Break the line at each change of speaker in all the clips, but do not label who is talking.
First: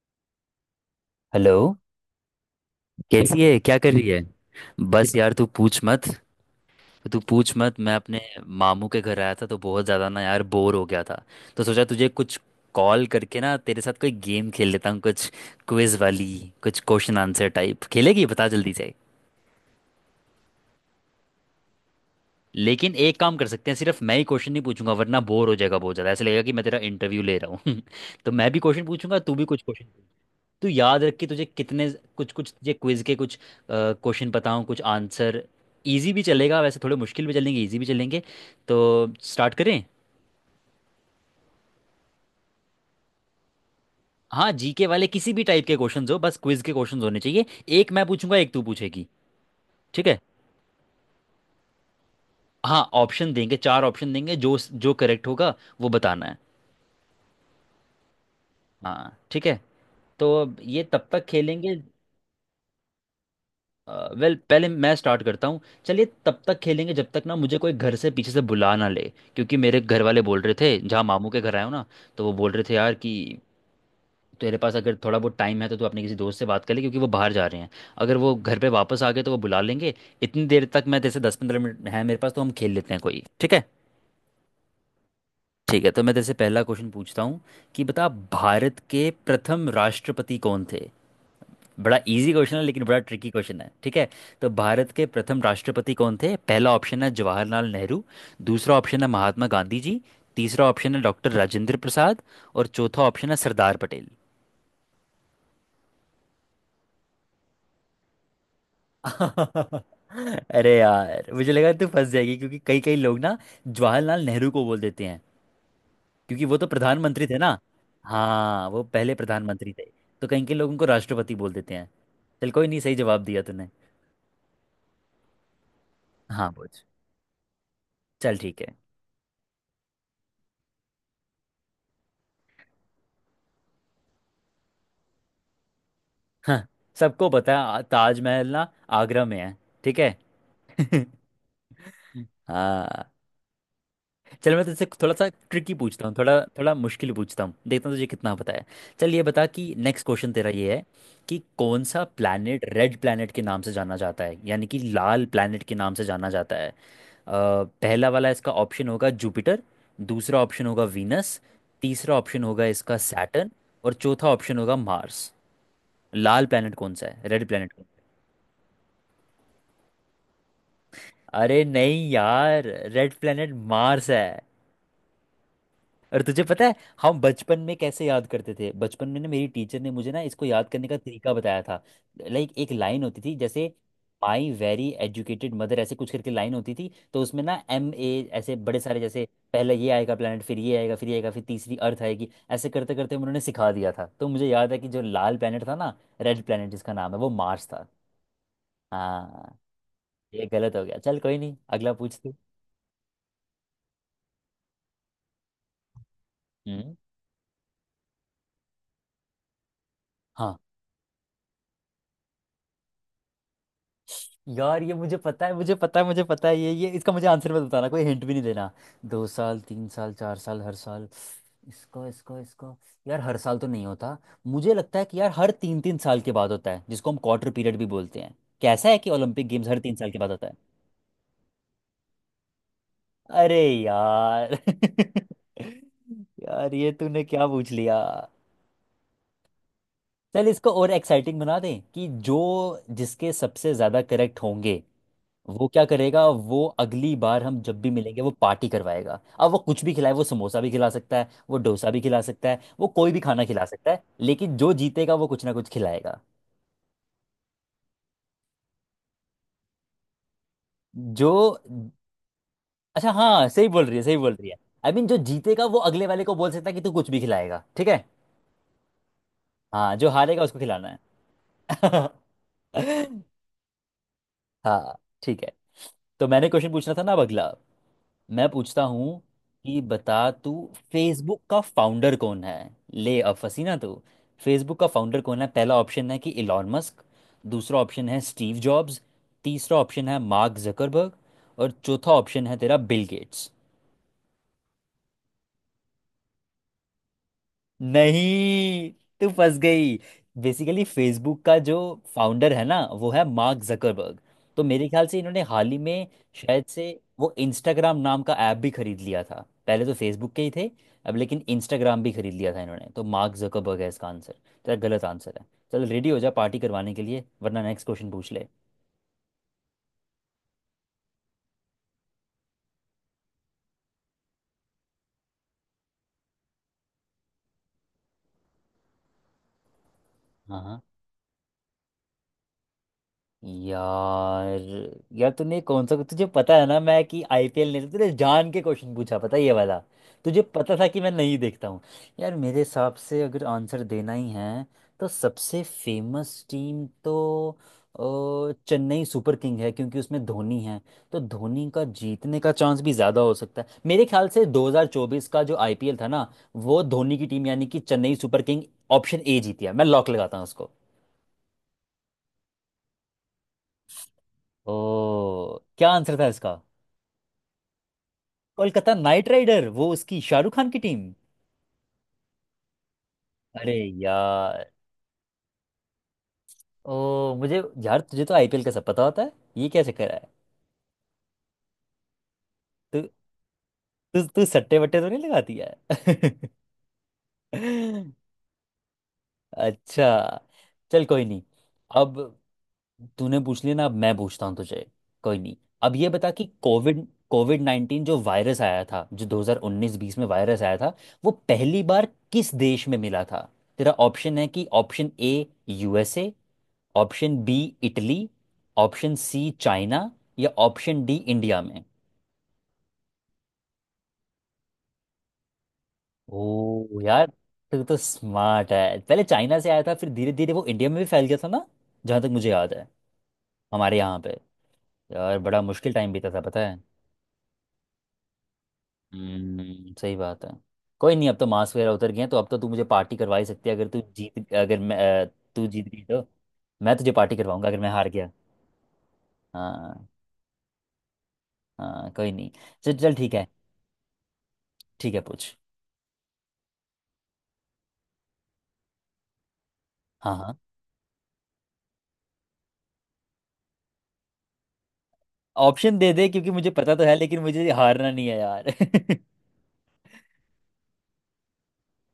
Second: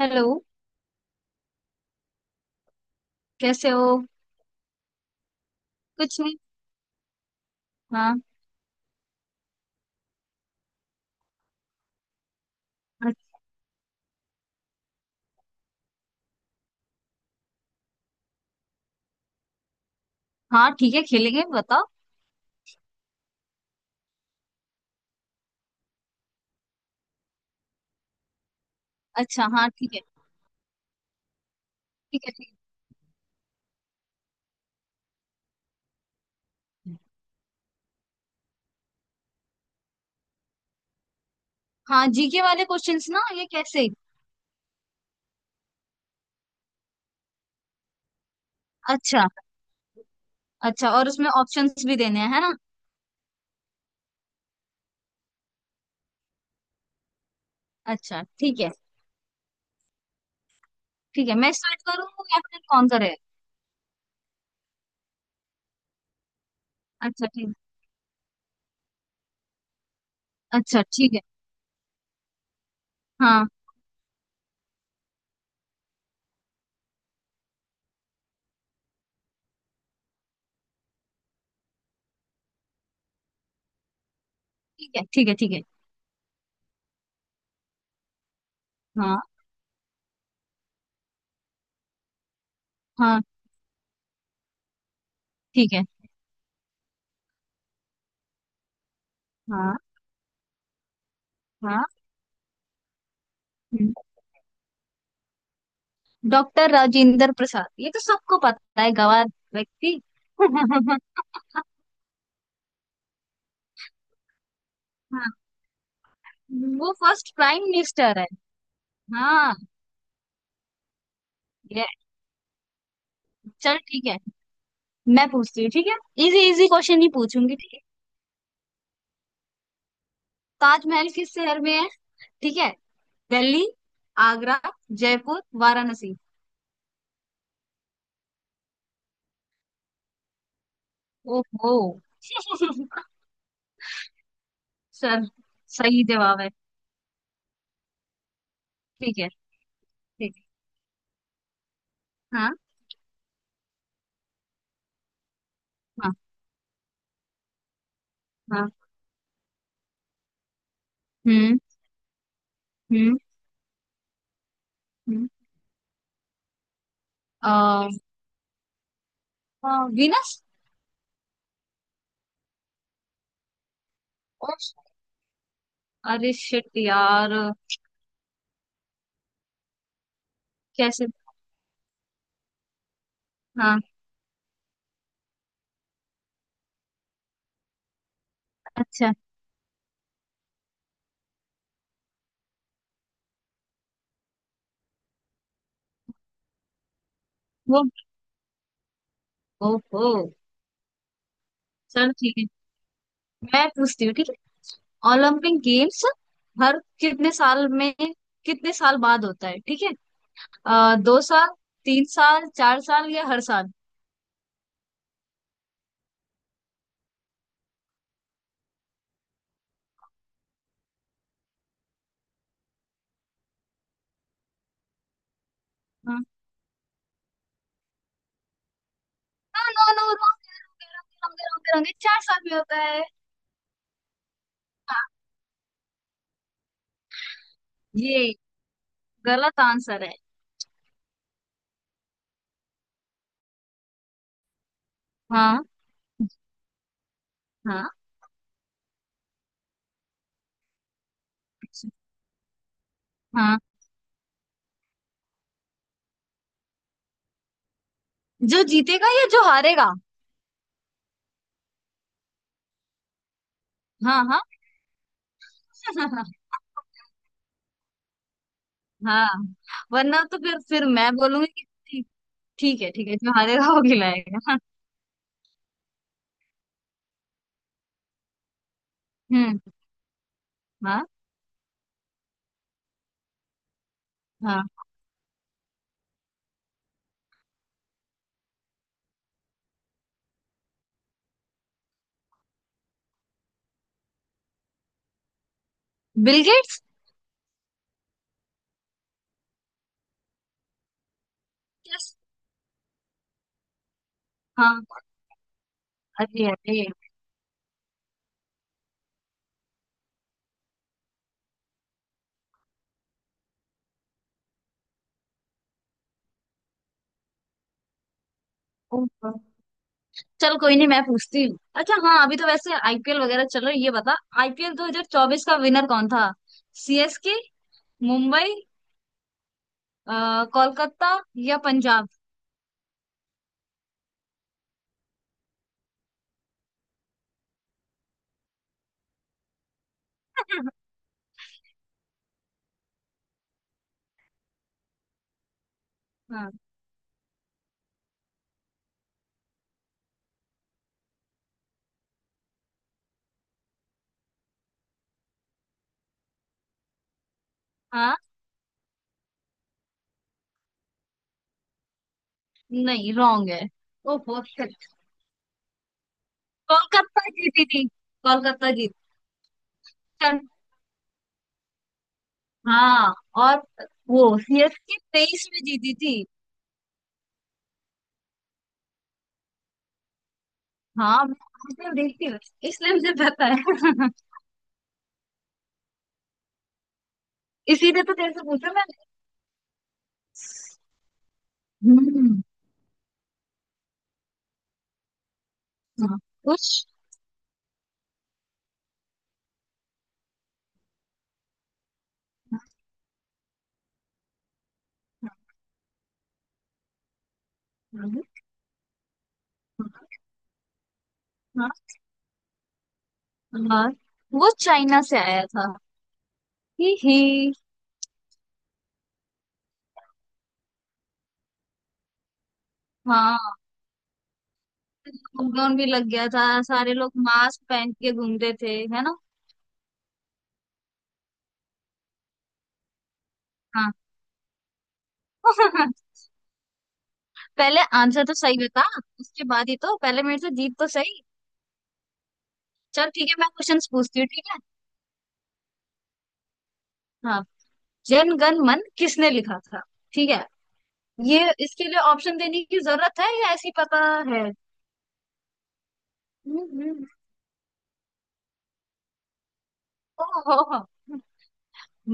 Hello.
Hello. कैसी है,
कैसे
क्या
हो?
कर रही है? बस यार तू पूछ मत।
कुछ नहीं।
मैं अपने
हाँ।
मामू के घर आया था तो बहुत ज़्यादा ना यार बोर हो गया था। तो सोचा तुझे कुछ कॉल करके
अच्छ-
ना तेरे साथ कोई गेम खेल लेता हूँ, कुछ क्विज वाली, कुछ क्वेश्चन आंसर टाइप। खेलेगी? बता जल्दी से।
हाँ ठीक है, खेलेंगे, बताओ।
लेकिन एक काम कर सकते हैं, सिर्फ मैं ही क्वेश्चन नहीं पूछूंगा, वरना बोर हो जाएगा बहुत ज़्यादा, ऐसा लगेगा कि मैं तेरा इंटरव्यू ले रहा हूँ तो मैं भी क्वेश्चन पूछूंगा, तू भी
अच्छा
कुछ
हाँ
क्वेश्चन।
ठीक है।
तू याद रख कि तुझे कितने
ठीक
कुछ
है
कुछ
ठीक
तुझे क्विज के कुछ क्वेश्चन बताऊं, कुछ आंसर। इजी भी चलेगा, वैसे
है।
थोड़े मुश्किल भी चलेंगे, इजी भी चलेंगे। तो स्टार्ट करें?
हाँ, जीके वाले क्वेश्चंस ना, ये कैसे?
हाँ, जीके वाले किसी भी टाइप के क्वेश्चंस हो, बस क्विज के क्वेश्चंस होने चाहिए। एक मैं पूछूंगा, एक तू पूछेगी।
अच्छा।
ठीक है।
अच्छा, और उसमें ऑप्शंस भी देने हैं, है ना?
हाँ, ऑप्शन देंगे, चार ऑप्शन देंगे, जो जो करेक्ट होगा वो बताना है।
अच्छा ठीक है।
हाँ ठीक है। तो अब ये तब तक
ठीक है, मैं
खेलेंगे।
स्टार्ट करूँ या फिर कौन करे?
वेल, पहले मैं स्टार्ट करता हूँ। चलिए, तब तक खेलेंगे जब तक
अच्छा
ना
ठीक।
मुझे कोई घर से पीछे से बुला ना ले। क्योंकि मेरे घर वाले बोल रहे थे,
अच्छा
जहाँ
ठीक है।
मामू के घर आया हूँ ना, तो वो बोल रहे थे यार कि
हाँ
तेरे पास अगर थोड़ा बहुत टाइम है तो तू अपने किसी दोस्त से बात कर ले, क्योंकि वो बाहर जा रहे हैं। अगर वो घर पे वापस आ गए तो वो बुला लेंगे। इतनी देर तक, मैं जैसे 10 15 मिनट है मेरे पास, तो हम खेल लेते हैं कोई। ठीक है?
ठीक है। ठीक है ठीक है।
ठीक है, तो मैं जैसे पहला क्वेश्चन पूछता हूँ, कि बता, भारत के
हाँ
प्रथम राष्ट्रपति कौन थे? बड़ा इजी क्वेश्चन है लेकिन बड़ा
हाँ
ट्रिकी क्वेश्चन है, ठीक है? तो भारत के प्रथम
ठीक है।
राष्ट्रपति कौन थे? पहला ऑप्शन है जवाहरलाल नेहरू, दूसरा ऑप्शन है महात्मा
हाँ
गांधी जी, तीसरा ऑप्शन है डॉक्टर राजेंद्र
हाँ।
प्रसाद, और चौथा ऑप्शन है सरदार
हम्म।
पटेल।
डॉक्टर राजेंद्र प्रसाद, ये तो सबको पता है, गवार व्यक्ति।
अरे यार, मुझे लगा तू फंस जाएगी, क्योंकि कई कई लोग ना जवाहरलाल नेहरू को बोल देते हैं,
हाँ,
क्योंकि वो तो
वो
प्रधानमंत्री
फर्स्ट
थे ना।
प्राइम मिनिस्टर है।
हाँ वो पहले
हाँ।
प्रधानमंत्री थे, तो कई कई लोग उनको राष्ट्रपति बोल देते
ये।
हैं। चल कोई नहीं, सही जवाब दिया तूने।
चल ठीक है, मैं पूछती हूँ, ठीक है? इजी
हाँ
इजी
पूछ,
क्वेश्चन ही पूछूंगी, ठीक है।
चल ठीक है।
ताजमहल किस शहर में है? ठीक है। दिल्ली, आगरा, जयपुर, वाराणसी।
हाँ, सबको पता है, ताजमहल ना आगरा में है। ठीक है।
ओहो।
हाँ, चल मैं तुझसे थोड़ा
सर।
सा ट्रिकी
सही
पूछता हूँ, थोड़ा
जवाब है।
थोड़ा मुश्किल पूछता हूँ, देखता हूँ तुझे कितना पता है। चल
ठीक
ये
है
बता कि नेक्स्ट क्वेश्चन
ठीक है।
तेरा ये है कि कौन सा
हाँ
प्लैनेट रेड प्लैनेट के नाम से जाना जाता है, यानी कि लाल प्लैनेट के नाम से
हाँ
जाना जाता है। पहला वाला इसका
हाँ।
ऑप्शन होगा जुपिटर, दूसरा ऑप्शन होगा वीनस,
हम्म।
तीसरा ऑप्शन होगा इसका
हम्म।
सैटर्न, और चौथा ऑप्शन होगा
हम्म।
मार्स। लाल प्लैनेट कौन सा है, रेड प्लैनेट?
अ। हाँ, वीनस।
अरे नहीं यार, रेड प्लेनेट मार्स है।
ओ।
और
अरे
तुझे पता
शिट
है हम
यार।
बचपन में कैसे याद करते थे? बचपन में ना मेरी टीचर ने मुझे ना इसको याद करने का
कैसे?
तरीका बताया था। लाइक एक लाइन होती थी, जैसे
हाँ।
माई वेरी एजुकेटेड मदर, ऐसे कुछ करके लाइन होती थी, तो उसमें ना एम ए ऐसे बड़े सारे,
अच्छा।
जैसे पहले ये आएगा planet, फिर ये आएगा, फिर ये आएगा, फिर तीसरी अर्थ आएगी, ऐसे करते करते उन्होंने सिखा दिया था। तो मुझे याद है कि जो लाल planet था ना, रेड planet जिसका नाम है, वो मार्स
वो।
था। हाँ,
ओहो।
ये गलत हो गया, चल कोई नहीं, अगला
चल
पूछ तू।
ठीक है, मैं पूछती हूँ, ठीक है? ओलंपिक गेम्स हर
हम्म।
कितने साल में, कितने साल बाद होता है? ठीक है।
हाँ
अ, 2 साल, 3 साल, 4 साल या हर साल?
यार ये मुझे पता है, ये इसका मुझे आंसर मत बताना, कोई हिंट भी नहीं देना। दो साल, तीन साल, चार साल, हर साल। इसका इसका इसका यार, हर साल तो नहीं होता। मुझे लगता है कि यार हर तीन तीन साल
हाँ।
के बाद होता है, जिसको हम क्वार्टर पीरियड भी बोलते हैं। कैसा है कि ओलंपिक गेम्स
हाँ,
हर
नो
तीन साल
नो
के बाद होता है?
नो, 4 साल में होता है।
अरे यार
हाँ।
यार ये तूने क्या पूछ लिया।
ये गलत आंसर है।
चल इसको और एक्साइटिंग बना दें, कि जो जिसके सबसे ज्यादा करेक्ट होंगे
हाँ
वो क्या करेगा, वो अगली बार हम जब भी
हाँ।
मिलेंगे वो पार्टी करवाएगा। अब वो कुछ भी खिलाए, वो समोसा भी खिला सकता है, वो डोसा भी खिला सकता है, वो कोई भी खाना
हाँ,
खिला सकता है, लेकिन जो जीतेगा वो कुछ ना कुछ खिलाएगा।
जो जीतेगा या जो हारेगा?
जो, अच्छा हाँ, सही बोल रही है, सही
हाँ
बोल
हाँ।
रही है। आई मीन जो जीतेगा वो अगले वाले को बोल सकता है कि तू कुछ भी खिलाएगा, ठीक है?
हाँ।
हाँ, जो
वरना तो
हारेगा उसको
फिर
खिलाना है।
मैं बोलूंगी कि ठीक। ठीक है ठीक है, जो हारेगा वो खिलाएगा।
हाँ ठीक है। तो मैंने क्वेश्चन पूछना था ना, अब अगला मैं पूछता हूँ,
हम्म।
कि बता तू,
हाँ।
फेसबुक का फाउंडर कौन है? ले, अब फंसी ना तू।
हाँ।
फेसबुक का फाउंडर कौन है? पहला ऑप्शन है कि इलॉन मस्क, दूसरा ऑप्शन है स्टीव जॉब्स, तीसरा ऑप्शन है मार्क जकरबर्ग, और चौथा ऑप्शन है तेरा बिल गेट्स।
Bill Gates.
नहीं, तू फंस गई। बेसिकली फेसबुक का जो
यस।
फाउंडर है ना वो है मार्क जकरबर्ग। तो
हाँ।
मेरे ख्याल से इन्होंने हाल ही में,
अरे
शायद
अरे।
से, वो इंस्टाग्राम नाम का ऐप भी खरीद लिया था, पहले तो फेसबुक के ही थे, अब लेकिन इंस्टाग्राम भी खरीद लिया था इन्होंने। तो मार्क जकरबर्ग है इसका आंसर, तेरा गलत आंसर है। चल, रेडी हो जा पार्टी करवाने के लिए, वरना नेक्स्ट क्वेश्चन पूछ ले।
ओहो। चल कोई नहीं, मैं पूछती हूँ। अच्छा हाँ, अभी तो वैसे आईपीएल वगैरह चल रहा है, ये बता, आईपीएल 2024 का विनर कौन था? सीएसके, मुंबई, अ,
हाँ हाँ।
कोलकाता या पंजाब?
यार, यार तूने कौन सा, तुझे पता है ना मैं कि आईपीएल नहीं, तूने जान के क्वेश्चन पूछा, पता है, ये वाला तुझे पता था कि मैं नहीं देखता हूँ। यार मेरे हिसाब से अगर आंसर देना ही है, तो सबसे फेमस
हाँ
टीम तो, चेन्नई सुपर किंग है, क्योंकि उसमें धोनी है। तो धोनी का जीतने का चांस भी ज़्यादा हो सकता है। मेरे ख्याल से 2024 का जो आईपीएल था ना, वो धोनी की टीम यानी कि चेन्नई
हाँ।
सुपर किंग, ऑप्शन ए जीती है। मैं लॉक लगाता हूँ उसको।
नहीं, रॉन्ग है। ओहो
ओ,
shit।
क्या आंसर था इसका?
कोलकाता जीती थी, कोलकाता
कोलकाता
जीती।
नाइट राइडर, वो उसकी
चल।
शाहरुख खान की टीम।
हाँ। और
अरे
वो
यार।
सीएसके 23 में जीती थी।
ओ, मुझे यार तुझे तो आईपीएल का सब पता होता है, ये क्या चक्कर है?
हाँ, मैं आईपीएल देखती हूँ, इसलिए
तू
मुझे पता है।
तू तू सट्टे वट्टे तो नहीं लगाती है?
इसीलिए तो तेरे से पूछा मैंने।
अच्छा, चल कोई नहीं। अब
हम्म।
तूने पूछ लिया ना, अब मैं पूछता हूँ तुझे। कोई नहीं, अब ये
हाँ,
बता कि
उस।
कोविड, कोविड नाइन्टीन जो वायरस आया था, जो 2019-20 में वायरस आया था, वो पहली बार किस देश में मिला था? तेरा ऑप्शन है कि option A USA, option B Italy, option C
हाँ।
चाइना, या ऑप्शन डी इंडिया में।
हाँ, वो चाइना से आया था। ही
ओ यार,
ही।
तू तो स्मार्ट है। पहले चाइना से आया था, फिर धीरे धीरे वो इंडिया में भी फैल गया था ना, जहाँ तक मुझे याद है।
हाँ,
हमारे यहाँ पे यार बड़ा
लॉकडाउन भी
मुश्किल
लग
टाइम
गया
बीता था,
था,
पता है।
सारे लोग मास्क पहन के घूमते थे, है ना?
हम्म, सही बात है। कोई नहीं, अब तो मास्क वगैरह उतर गए हैं, तो अब तो तू मुझे पार्टी करवा ही सकती है, अगर
हाँ।
तू जीत, अगर मैं, अ, तू जीत गई तो मैं तुझे पार्टी करवाऊंगा, अगर
पहले
मैं हार
आंसर
गया।
तो सही बता, उसके बाद ही तो,
हाँ
पहले मेरे से जीत तो सही।
हाँ, कोई नहीं, चल
चल
चल
ठीक
ठीक
है,
है।
मैं क्वेश्चंस पूछती हूँ, ठीक है?
ठीक है पूछ।
हाँ। जन गण मन किसने लिखा था? ठीक
हाँ
है।
हाँ,
ये इसके लिए ऑप्शन देने की जरूरत है या ऐसे ही पता है?
ऑप्शन दे दे, क्योंकि
हम्म,
मुझे पता तो
हम्म,
है, लेकिन मुझे हारना नहीं है यार
ओहो।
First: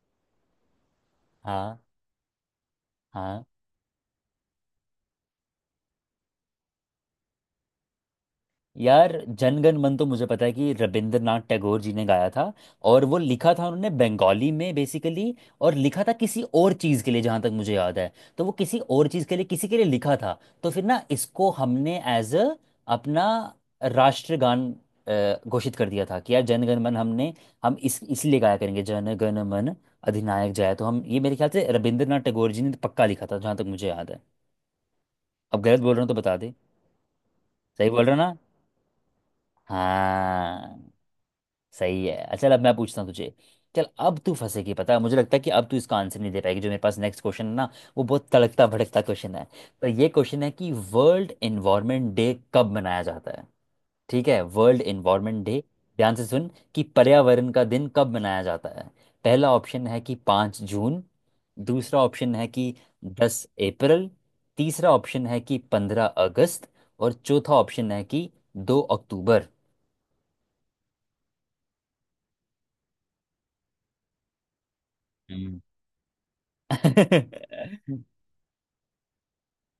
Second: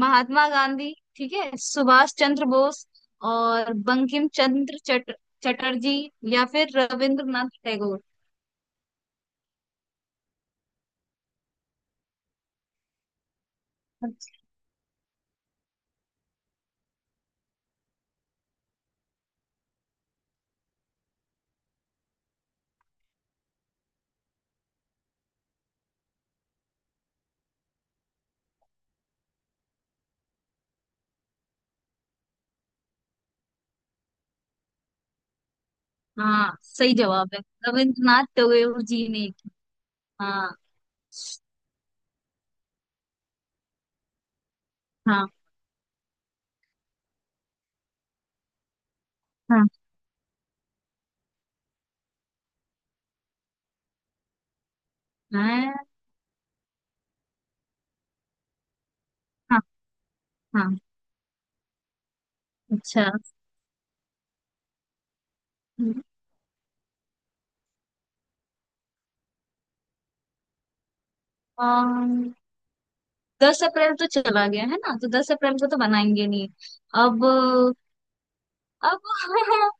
महात्मा गांधी, ठीक है,
हाँ
सुभाष चंद्र बोस,
हाँ।
और बंकिम चंद्र चट, चटर्जी, या फिर रविंद्रनाथ टैगोर।
यार जनगण मन तो मुझे पता है कि रविंद्रनाथ टैगोर जी ने गाया था। और वो लिखा था उन्होंने
अच्छा
बंगाली में बेसिकली। और लिखा था किसी और चीज़ के लिए, जहाँ तक मुझे याद है। तो वो किसी और चीज़ के लिए, किसी के लिए लिखा था। तो फिर ना इसको हमने एज अ अपना राष्ट्रगान घोषित कर दिया था कि यार जनगण मन हमने, हम इस इसलिए गाया करेंगे, जनगण मन अधिनायक जय। तो हम ये मेरे ख्याल से रविंद्रनाथ टैगोर जी ने पक्का लिखा था, जहाँ तक मुझे याद है। अब गलत बोल रहा हूँ तो बता दे।
हाँ, सही जवाब है,
सही बोल
रविंद्रनाथ
रहा?
टैगोर जी ने। हाँ।
हाँ, सही है। अच्छा चल, अब मैं पूछता हूँ तुझे। चल, अब तू फंसेगी, पता है मुझे
हाँ
लगता है कि अब तू इसका आंसर नहीं दे पाएगी। जो मेरे पास नेक्स्ट क्वेश्चन है ना, वो बहुत तड़कता भड़कता क्वेश्चन है।
हाँ
तो ये क्वेश्चन है कि वर्ल्ड एनवायरनमेंट डे कब मनाया जाता है? ठीक है, वर्ल्ड एनवायरनमेंट डे,
हाँ
ध्यान से सुन, कि पर्यावरण का दिन कब मनाया जाता है? पहला
हाँ
ऑप्शन है कि पाँच
हाँ,
जून दूसरा ऑप्शन है कि
अच्छा,
10 अप्रैल, तीसरा ऑप्शन है कि
अम्म,
15 अगस्त, और चौथा ऑप्शन है कि 2 अक्टूबर।
10 अप्रैल तो चला गया है ना, तो 10 अप्रैल
हम्म,
को तो बनाएंगे नहीं। अब। अब।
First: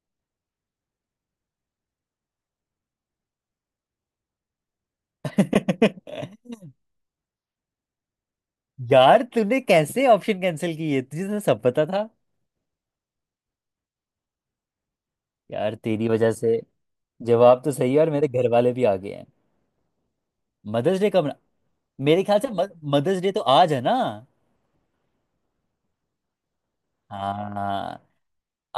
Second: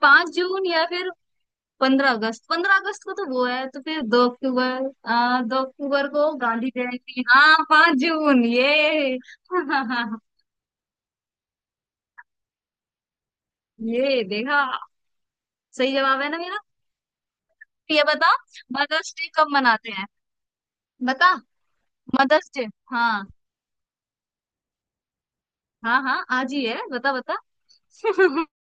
5 जून या फिर 15 अगस्त, 15 अगस्त को तो वो है, तो फिर 2 अक्टूबर, आ, 2 अक्टूबर को गांधी जयंती, हाँ 5 जून, ये।
यार तूने कैसे ऑप्शन कैंसिल किए, तुझे तो सब पता था।
ये देखा,
यार
सही
तेरी
जवाब है
वजह
ना मेरा।
से, जवाब तो
तो
सही है,
ये
और मेरे
बता,
घर वाले भी आ गए
मदर्स
हैं।
डे कब मनाते हैं?
मदर्स डे
बता,
कब? मेरे ख्याल से
मदर्स डे। हाँ
मदर्स डे तो आज है ना।
हाँ, हाँ आज ही है, बता बता।
हाँ।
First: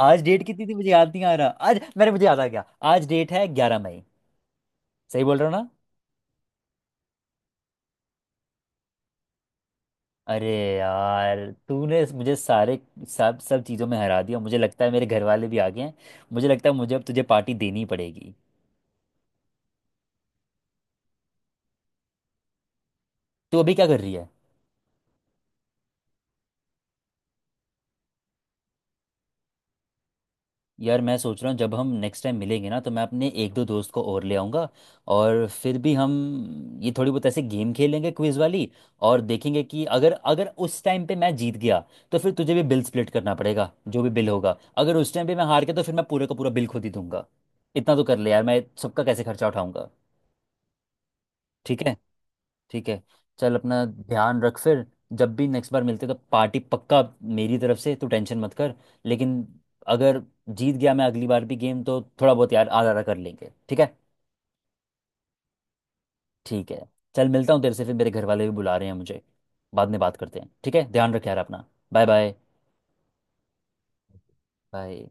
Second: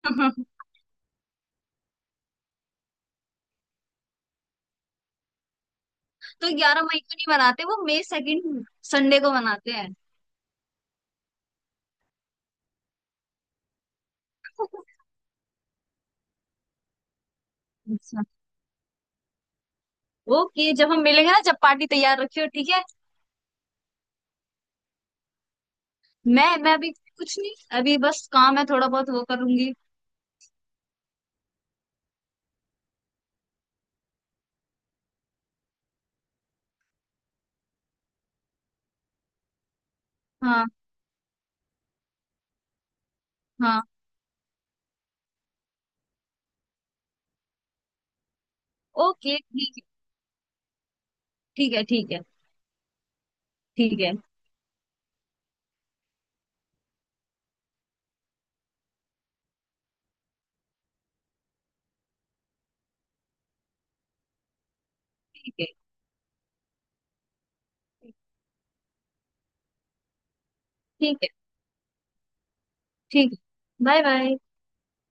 आज डेट कितनी थी, मुझे याद नहीं आ रहा। आज, मेरे, मुझे याद आ गया, आज डेट है 11 मई। सही बोल रहा हूँ ना?
तो 11 मई को नहीं मनाते, वो मई सेकंड संडे को मनाते हैं।
अरे यार, तूने मुझे सारे, सब सब चीज़ों में हरा दिया। मुझे लगता है मेरे घर वाले भी आ गए हैं, मुझे लगता है मुझे अब तुझे पार्टी देनी
अच्छा।
पड़ेगी।
ओके, जब हम मिलेंगे ना, जब पार्टी तैयार रखियो, ठीक है?
तो अभी क्या कर रही है?
मैं अभी कुछ नहीं, अभी बस काम है, थोड़ा बहुत वो करूंगी।
यार मैं सोच रहा हूँ जब हम नेक्स्ट टाइम मिलेंगे ना, तो मैं अपने एक दो दोस्त को और ले आऊँगा, और फिर भी हम ये थोड़ी बहुत ऐसे गेम खेलेंगे, क्विज वाली। और देखेंगे कि अगर, अगर
हाँ।
उस टाइम पे मैं जीत गया तो फिर तुझे भी बिल स्प्लिट करना पड़ेगा,
हाँ।
जो भी बिल होगा। अगर उस टाइम पे मैं हार गया तो फिर मैं पूरे का पूरा बिल खुद ही दूंगा। इतना तो कर ले यार, मैं सबका कैसे
ओके
खर्चा
ठीक
उठाऊंगा? ठीक
है।
है।
ठीक है
ठीक है, चल अपना
ठीक है।
ध्यान रख फिर। जब भी नेक्स्ट बार मिलते तो पार्टी पक्का, मेरी तरफ से तू टेंशन मत कर। लेकिन अगर जीत गया मैं अगली बार भी गेम, तो थोड़ा बहुत यार आधा आधा कर लेंगे, ठीक है?
ठीक है ठीक है।
ठीक है। चल, मिलता हूँ तेरे से फिर, मेरे घर वाले भी बुला रहे हैं मुझे, बाद में बात करते हैं। ठीक है, ध्यान
ठीक
रख
है।
यार अपना। Bye bye.
ठीक है। Bye bye.
बाय।